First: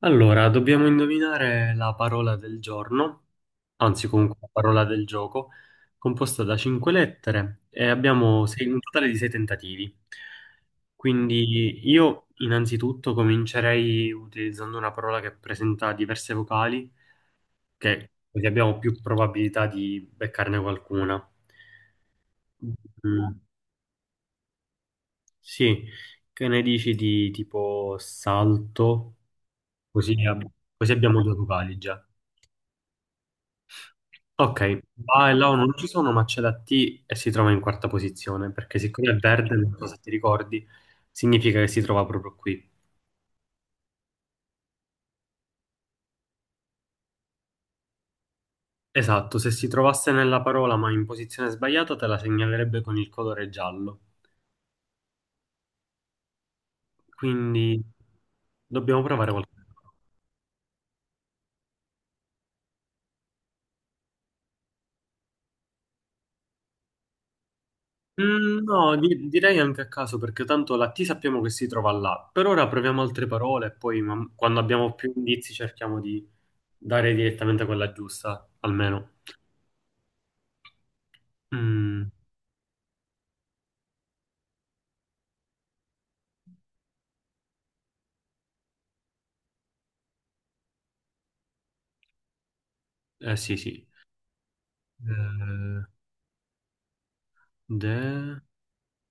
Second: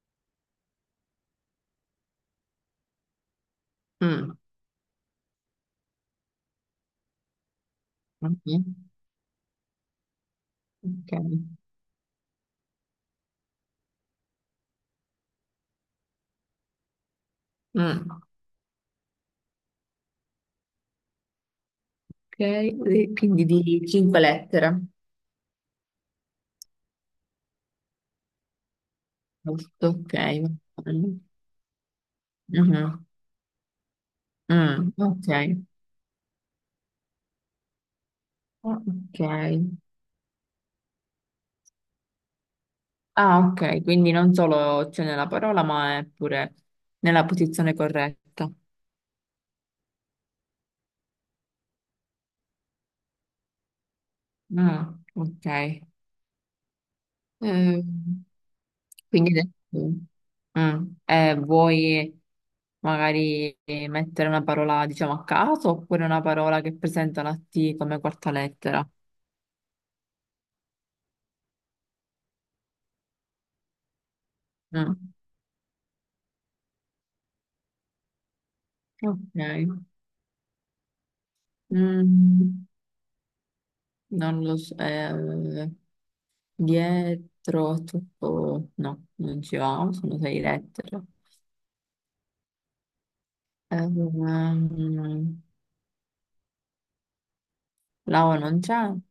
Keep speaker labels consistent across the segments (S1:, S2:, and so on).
S1: Allora, dobbiamo indovinare la parola del giorno, anzi
S2: Mm,
S1: comunque la parola del gioco, composta da cinque lettere e
S2: ok,
S1: abbiamo un totale di sei tentativi. Quindi io innanzitutto comincerei utilizzando una parola che presenta diverse vocali, che
S2: mm,
S1: così abbiamo più probabilità di beccarne qualcuna.
S2: ok, e
S1: Mm,
S2: quindi di cinque lettere,
S1: sì, che ne dici di tipo salto?
S2: giusto? Ok,
S1: Così,
S2: va
S1: così
S2: bene.
S1: abbiamo due vocali già.
S2: Mhm,
S1: Ok,
S2: mm, ok,
S1: va e là non ci sono, ma c'è la T e si trova in quarta posizione, perché siccome è
S2: ok.
S1: verde, non so se ti ricordi, significa che si trova proprio qui.
S2: Ah, ok, quindi non solo c'è nella parola, ma è pure nella posizione corretta.
S1: Esatto, se si trovasse nella parola ma in posizione sbagliata, te la segnalerebbe con il colore giallo.
S2: Mm, ok,
S1: Quindi
S2: Ehm,
S1: dobbiamo provare
S2: quindi
S1: qualcosa.
S2: vuoi magari mettere una parola, diciamo, a caso, oppure una parola che presenta la T come quarta lettera?
S1: No, direi anche a caso, perché tanto la T sappiamo che si trova là. Per ora proviamo altre parole e poi quando abbiamo più
S2: Mm,
S1: indizi cerchiamo di dare direttamente quella giusta, almeno.
S2: ok.
S1: Mm,
S2: Mm, non lo so, dietro tutto, no, non ci va, sono sei lettere.
S1: sì, sì.
S2: Ehm,
S1: Eh, de...
S2: la O non c'è, no,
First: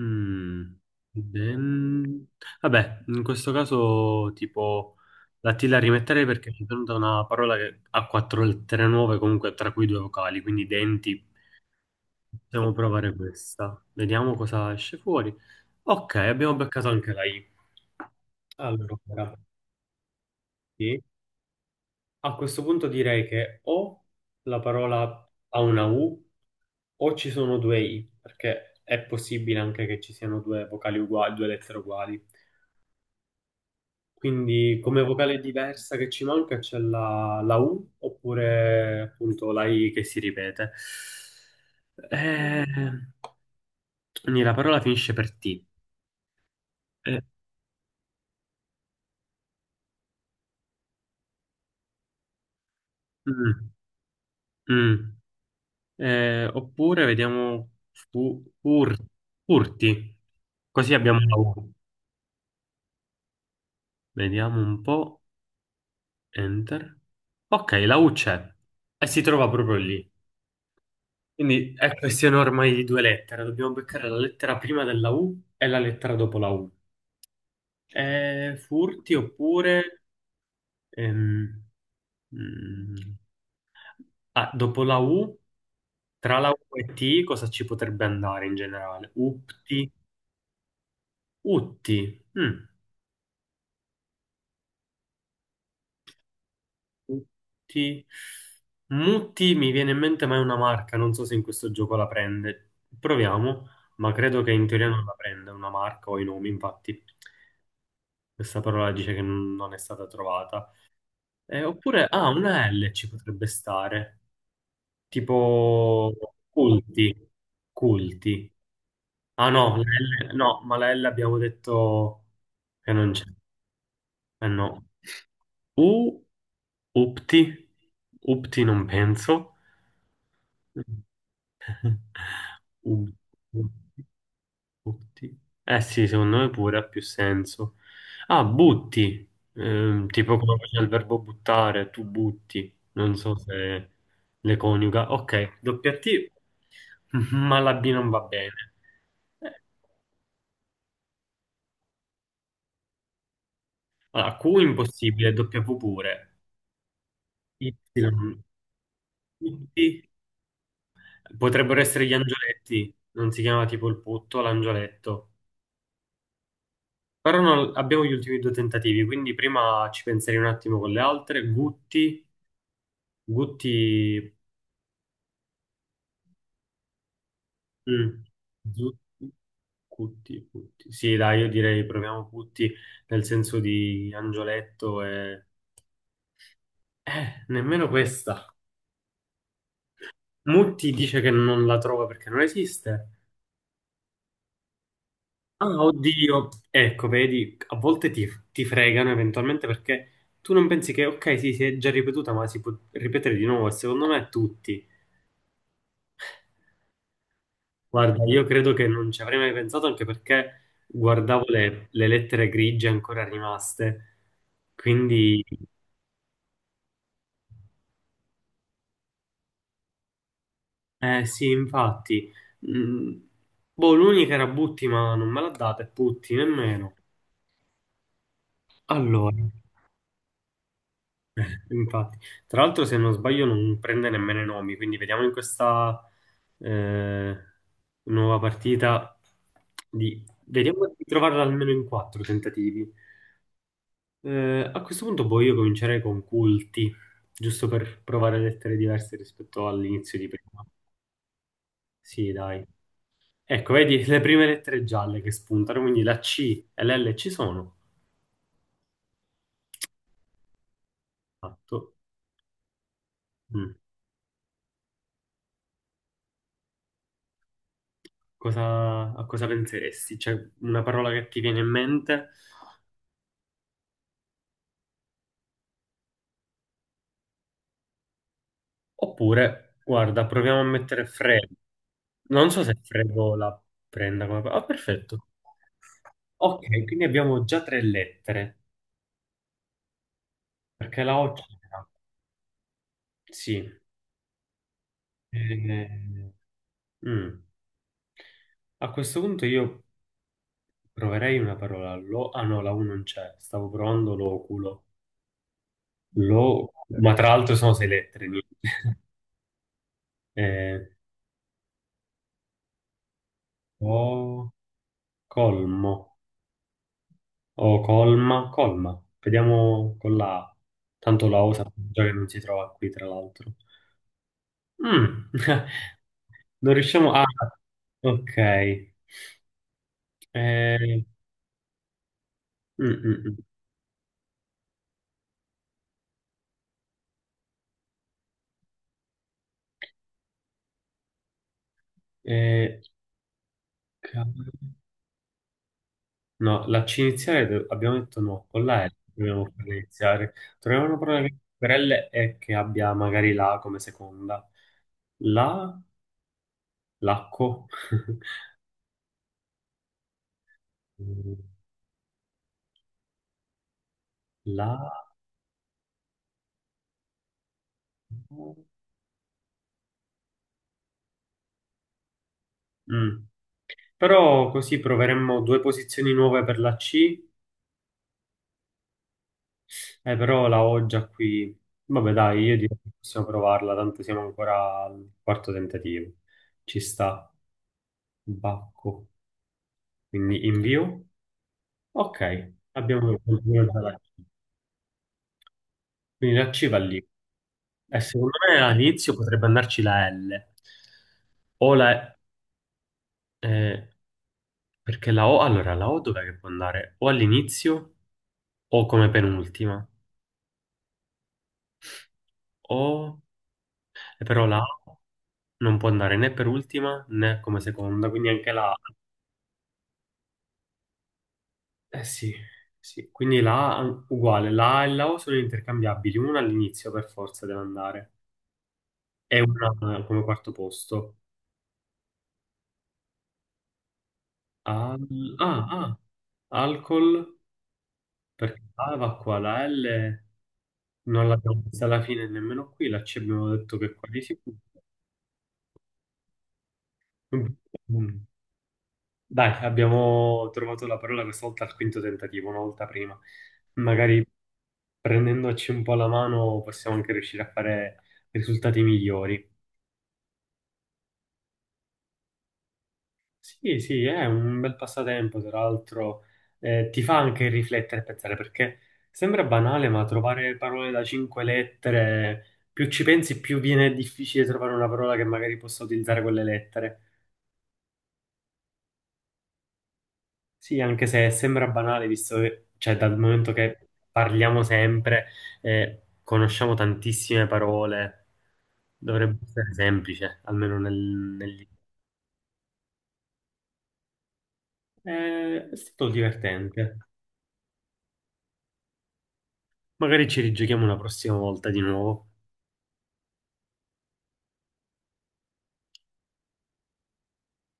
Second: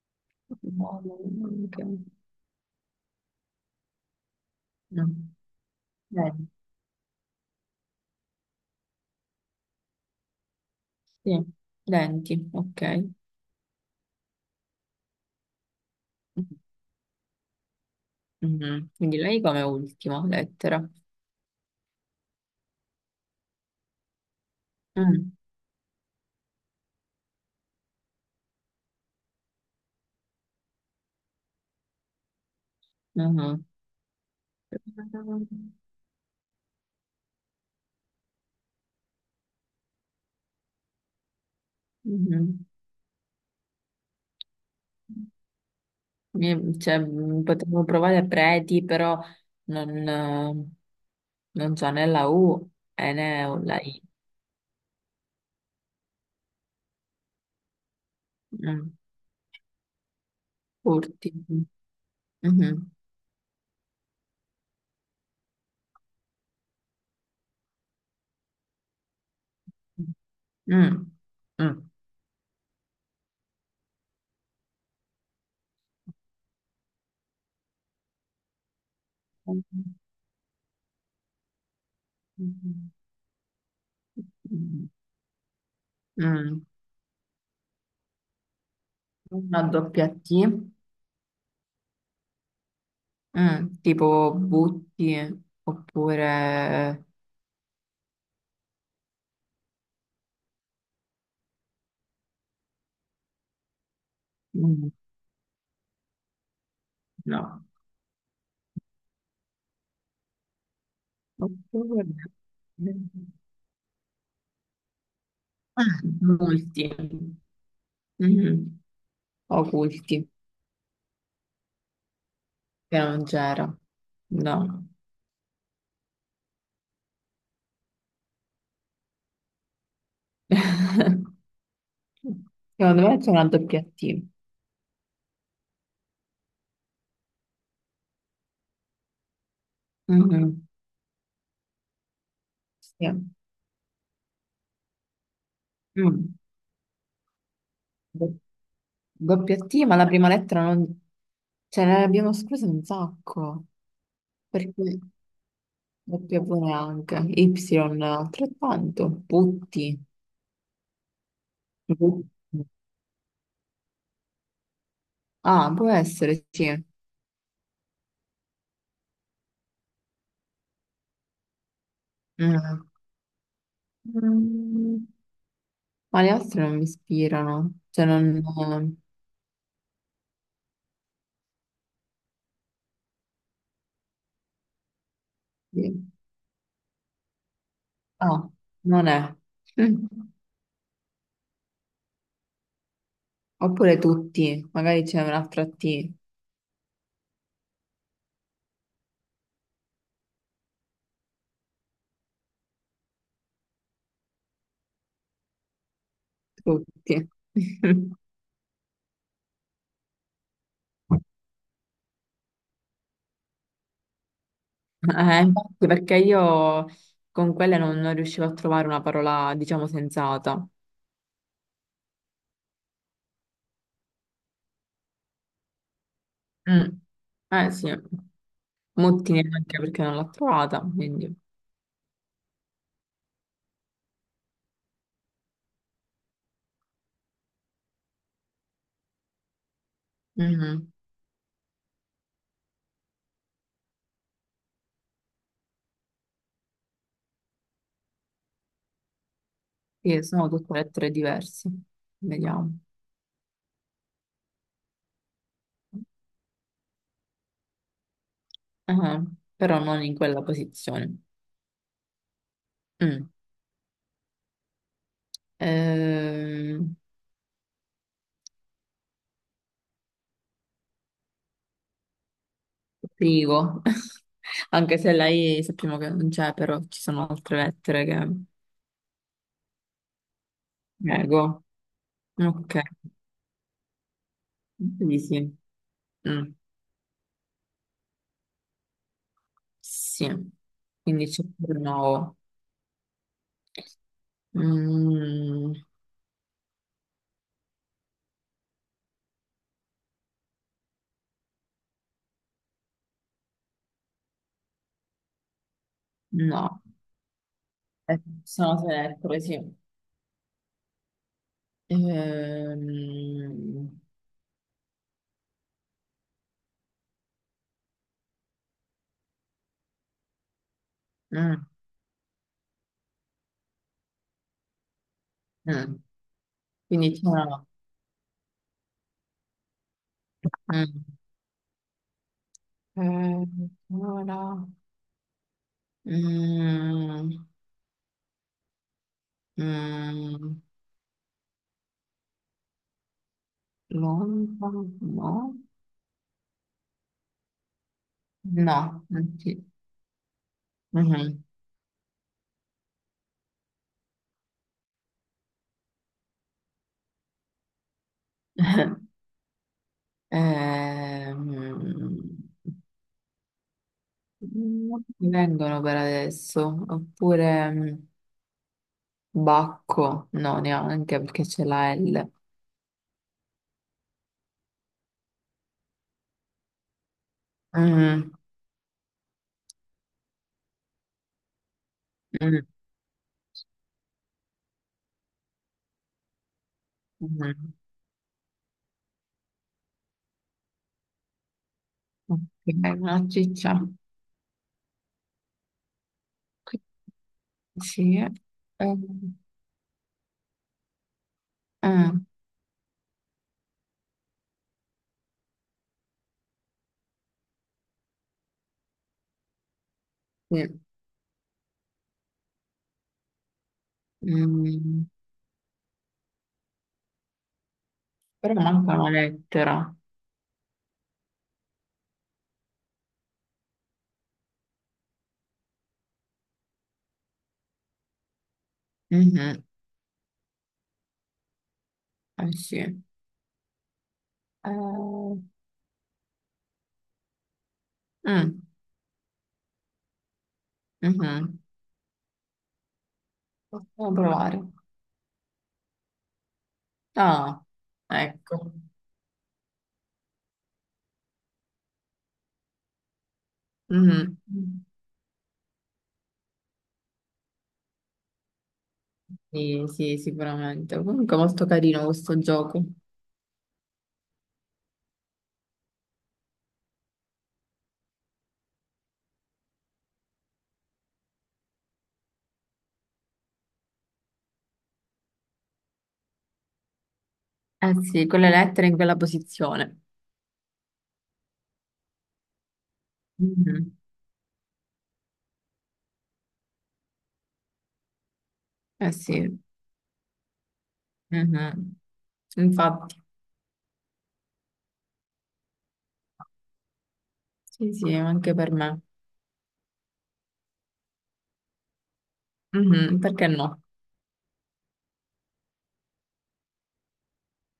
S1: mm,
S2: no, no,
S1: den- Vabbè, in questo caso tipo
S2: no.
S1: la T la rimetterei
S2: Denti,
S1: perché mi è venuta una parola che ha quattro lettere nuove, comunque tra cui due vocali, quindi denti.
S2: sì. Denti,
S1: Possiamo
S2: ok.
S1: provare questa. Vediamo cosa esce fuori. Ok, abbiamo beccato anche la I.
S2: Mhm,
S1: Allora,
S2: quindi
S1: ora,
S2: lei come ultima lettera.
S1: sì. A questo punto direi che o la parola
S2: Mm,
S1: ha una U o ci sono due I, perché è possibile anche che ci siano due vocali uguali, due lettere uguali.
S2: mhm.
S1: Quindi come vocale diversa che ci manca c'è la U oppure appunto la I che si ripete. Eh,
S2: Mhm.
S1: quindi la parola finisce per T.
S2: Cioè,
S1: Eh,
S2: potevo provare preti, però non, eh, non c'è né la U e né
S1: mm,
S2: la I.
S1: mm. Oppure vediamo fu-
S2: Mm.
S1: fur- furti, così abbiamo
S2: Curti.
S1: la U.
S2: Mhm.
S1: Vediamo un po'. Enter. Ok, la U c'è e si trova proprio lì.
S2: Mm.
S1: Quindi
S2: Mm.
S1: è questione ormai di due lettere. Dobbiamo beccare la lettera prima della U e la lettera dopo la U. Furti oppure... ehm,
S2: Mm.
S1: mm, ah, dopo la U, tra la
S2: Mm.
S1: U e T, cosa ci potrebbe andare in generale?
S2: Una
S1: Upti,
S2: doppia T,
S1: utti. Mm.
S2: mm. Tipo butti, oppure
S1: Mutti. Mutti mi viene in mente, ma è una marca. Non so se in questo gioco la prende. Proviamo, ma credo che in teoria
S2: mm,
S1: non la prenda una marca o i nomi, infatti.
S2: no,
S1: Questa parola dice che non è stata trovata. Oppure,
S2: oppure
S1: ah, una L ci potrebbe stare.
S2: ah,
S1: Tipo
S2: molti,
S1: culti. Culti.
S2: mhm.
S1: Ah no,
S2: Oculti,
S1: No, ma la L abbiamo detto che
S2: che
S1: non c'è.
S2: non c'era,
S1: Eh no.
S2: no.
S1: U, upti. Upti non penso.
S2: Secondo
S1: Ut-
S2: me c'è una doppia
S1: Butti.
S2: T.
S1: Butti. Eh sì, secondo me pure ha più senso. Ah, butti. Tipo come
S2: Mhm.
S1: c'è il verbo buttare, tu butti.
S2: Sì.
S1: Non so se le coniuga. Ok, doppia T,
S2: Mm.
S1: ma la B non va bene.
S2: Doppia
S1: Eh,
S2: T, ma la prima lettera non. Ce ne abbiamo escluse un sacco,
S1: Allora, Q
S2: perché
S1: impossibile, W pure.
S2: doppia V neanche,
S1: Y,
S2: Y altrettanto,
S1: butti.
S2: putti.
S1: Potrebbero essere gli
S2: Putti.
S1: angioletti. Non si chiama tipo il putto, l'angioletto.
S2: Ah, può essere, sì.
S1: Però abbiamo gli ultimi due tentativi, quindi prima ci penserei un attimo con le altre. Gutti,
S2: Mm.
S1: Gutti,
S2: Mm, ma le altre non mi ispirano, cioè
S1: mm,
S2: non.
S1: Zutti, Gutti, Gutti. Sì, dai, io direi proviamo Gutti nel senso di Angioletto e...
S2: Sì.
S1: Nemmeno
S2: Ah,
S1: questa.
S2: non è. Mm.
S1: Mutti dice che non la trova perché non esiste.
S2: Oppure tutti, magari c'è un'altra
S1: Ah,
S2: T,
S1: oddio. Ecco, vedi, a volte ti fregano eventualmente perché tu non pensi che, ok, sì, si è già ripetuta, ma si può ripetere di nuovo, e secondo me tutti.
S2: tutti.
S1: Guarda, io credo che non ci avrei mai pensato anche perché guardavo le lettere grigie ancora rimaste. Quindi,
S2: Infatti, perché io con quelle non riuscivo a trovare una parola, diciamo, sensata.
S1: eh sì, infatti. Mm, Boh, l'unica era Butti, ma non me l'ha data, e Putti nemmeno.
S2: Mm. Eh sì,
S1: Allora,
S2: Mottini anche perché non l'ho trovata, quindi.
S1: infatti. Tra l'altro, se non sbaglio, non prende nemmeno i nomi, quindi vediamo in questa eh, nuova partita di...
S2: Mhm.
S1: Vediamo di trovarla almeno in quattro tentativi. A questo punto poi io comincerei con culti, giusto per provare lettere diverse rispetto all'inizio
S2: Sì,
S1: di
S2: sono
S1: prima.
S2: tutte lettere diverse.
S1: Sì, dai.
S2: Vediamo.
S1: Ecco, vedi le prime lettere gialle che spuntano, quindi la C e l'L ci sono.
S2: Ah, però non in quella posizione.
S1: Esatto.
S2: Mm.
S1: Mm.
S2: Ehm,
S1: Cosa, a cosa penseresti? C'è una parola che ti viene in mente?
S2: Privo. Anche se la I sappiamo che non c'è, però ci sono altre lettere che.
S1: Oppure, guarda, proviamo a mettere freddo.
S2: Prego.
S1: Non so
S2: Ok,
S1: se freddo la prenda come... parola. Ah,
S2: quindi
S1: perfetto.
S2: sì. Mm.
S1: Ok, quindi abbiamo già tre lettere,
S2: Sì,
S1: perché la
S2: quindi
S1: O
S2: c'è pure
S1: c'era.
S2: nuovo.
S1: Sì.
S2: Mm,
S1: Eh, mm. A questo punto io proverei una parola. Lo, ah no, la U non c'è. Stavo provando l'oculo. Lo,
S2: no,
S1: ma tra l'altro sono sei lettere. Niente.
S2: sono tre lettere, sì.
S1: Eh,
S2: Ehm,
S1: o colmo. O colma. Colma. Vediamo con la A. Tanto la O
S2: mm,
S1: sappiamo già che non si trova qui, tra l'altro. Mm.
S2: mm.
S1: Non riusciamo
S2: Quindi
S1: a...
S2: c'è una.
S1: Ok.
S2: No,
S1: Eh, mm, mm, mm.
S2: mm. Allora, mm, mm,
S1: Eh, Cavolo.
S2: Londra, no?
S1: No, la C iniziale abbiamo detto no, con la L
S2: No, non
S1: dobbiamo
S2: ci-
S1: farla iniziare. Troviamo una parola che
S2: mhm.
S1: per L e che abbia magari la come seconda. La, lacco.
S2: Ehm,
S1: La.
S2: Non mi vengono per adesso, oppure. Bacco, no, neanche perché c'è la L.
S1: Mm. Però così proveremmo due posizioni nuove per la C,
S2: Mm,
S1: però la ho già qui. Vabbè, dai, io
S2: mm,
S1: direi che possiamo provarla, tanto siamo ancora al quarto tentativo. Ci sta,
S2: mm.
S1: bacco. Quindi invio.
S2: Ok,
S1: Ok, abbiamo
S2: una
S1: continuato
S2: ciccia.
S1: la C. Quindi la C va lì. E
S2: Sì. eh,
S1: secondo me all'inizio potrebbe andarci la L. O
S2: eh,
S1: la... eh, perché la O... Allora, la O dov'è che può andare? O all'inizio o come penultima.
S2: sì.
S1: O... e però la O
S2: Mm,
S1: non può andare né per ultima né come seconda, quindi anche
S2: però
S1: la A.
S2: manca una lettera.
S1: Eh sì, sì. Quindi la A uguale. La A e la O sono intercambiabili. Una all'inizio per forza deve andare. E
S2: Mhm,
S1: una come quarto posto.
S2: eh sì. Mm,
S1: Ah, ah. Alcol. Perché A va qua, la L non
S2: mhm.
S1: l'abbiamo vista alla fine nemmeno qui, la C abbiamo detto che qua
S2: Possiamo
S1: di sicuro.
S2: provare. Ah,
S1: Mm.
S2: ecco.
S1: Dai, abbiamo trovato la parola questa volta al quinto tentativo, una volta prima. Magari
S2: Mhm.
S1: prendendoci un po' la mano possiamo anche riuscire a fare risultati migliori.
S2: Sì, sì, sicuramente. Comunque molto carino questo gioco.
S1: Sì, sì, è un bel passatempo, tra l'altro ti fa anche riflettere e pensare, perché sembra banale, ma trovare parole da cinque lettere, più ci pensi, più viene difficile trovare una parola che magari possa utilizzare quelle lettere.
S2: Eh sì, con le lettere in quella posizione.
S1: Sì, anche se sembra banale, visto che, cioè, dal momento che
S2: Mhm.
S1: parliamo sempre, conosciamo tantissime parole,
S2: Eh
S1: dovrebbe
S2: sì.
S1: essere semplice, almeno nel...
S2: Mhm. Infatti,
S1: È stato divertente.
S2: sì, sì, anche per me.
S1: Magari ci rigiochiamo una prossima volta di nuovo.
S2: Mhm, perché no?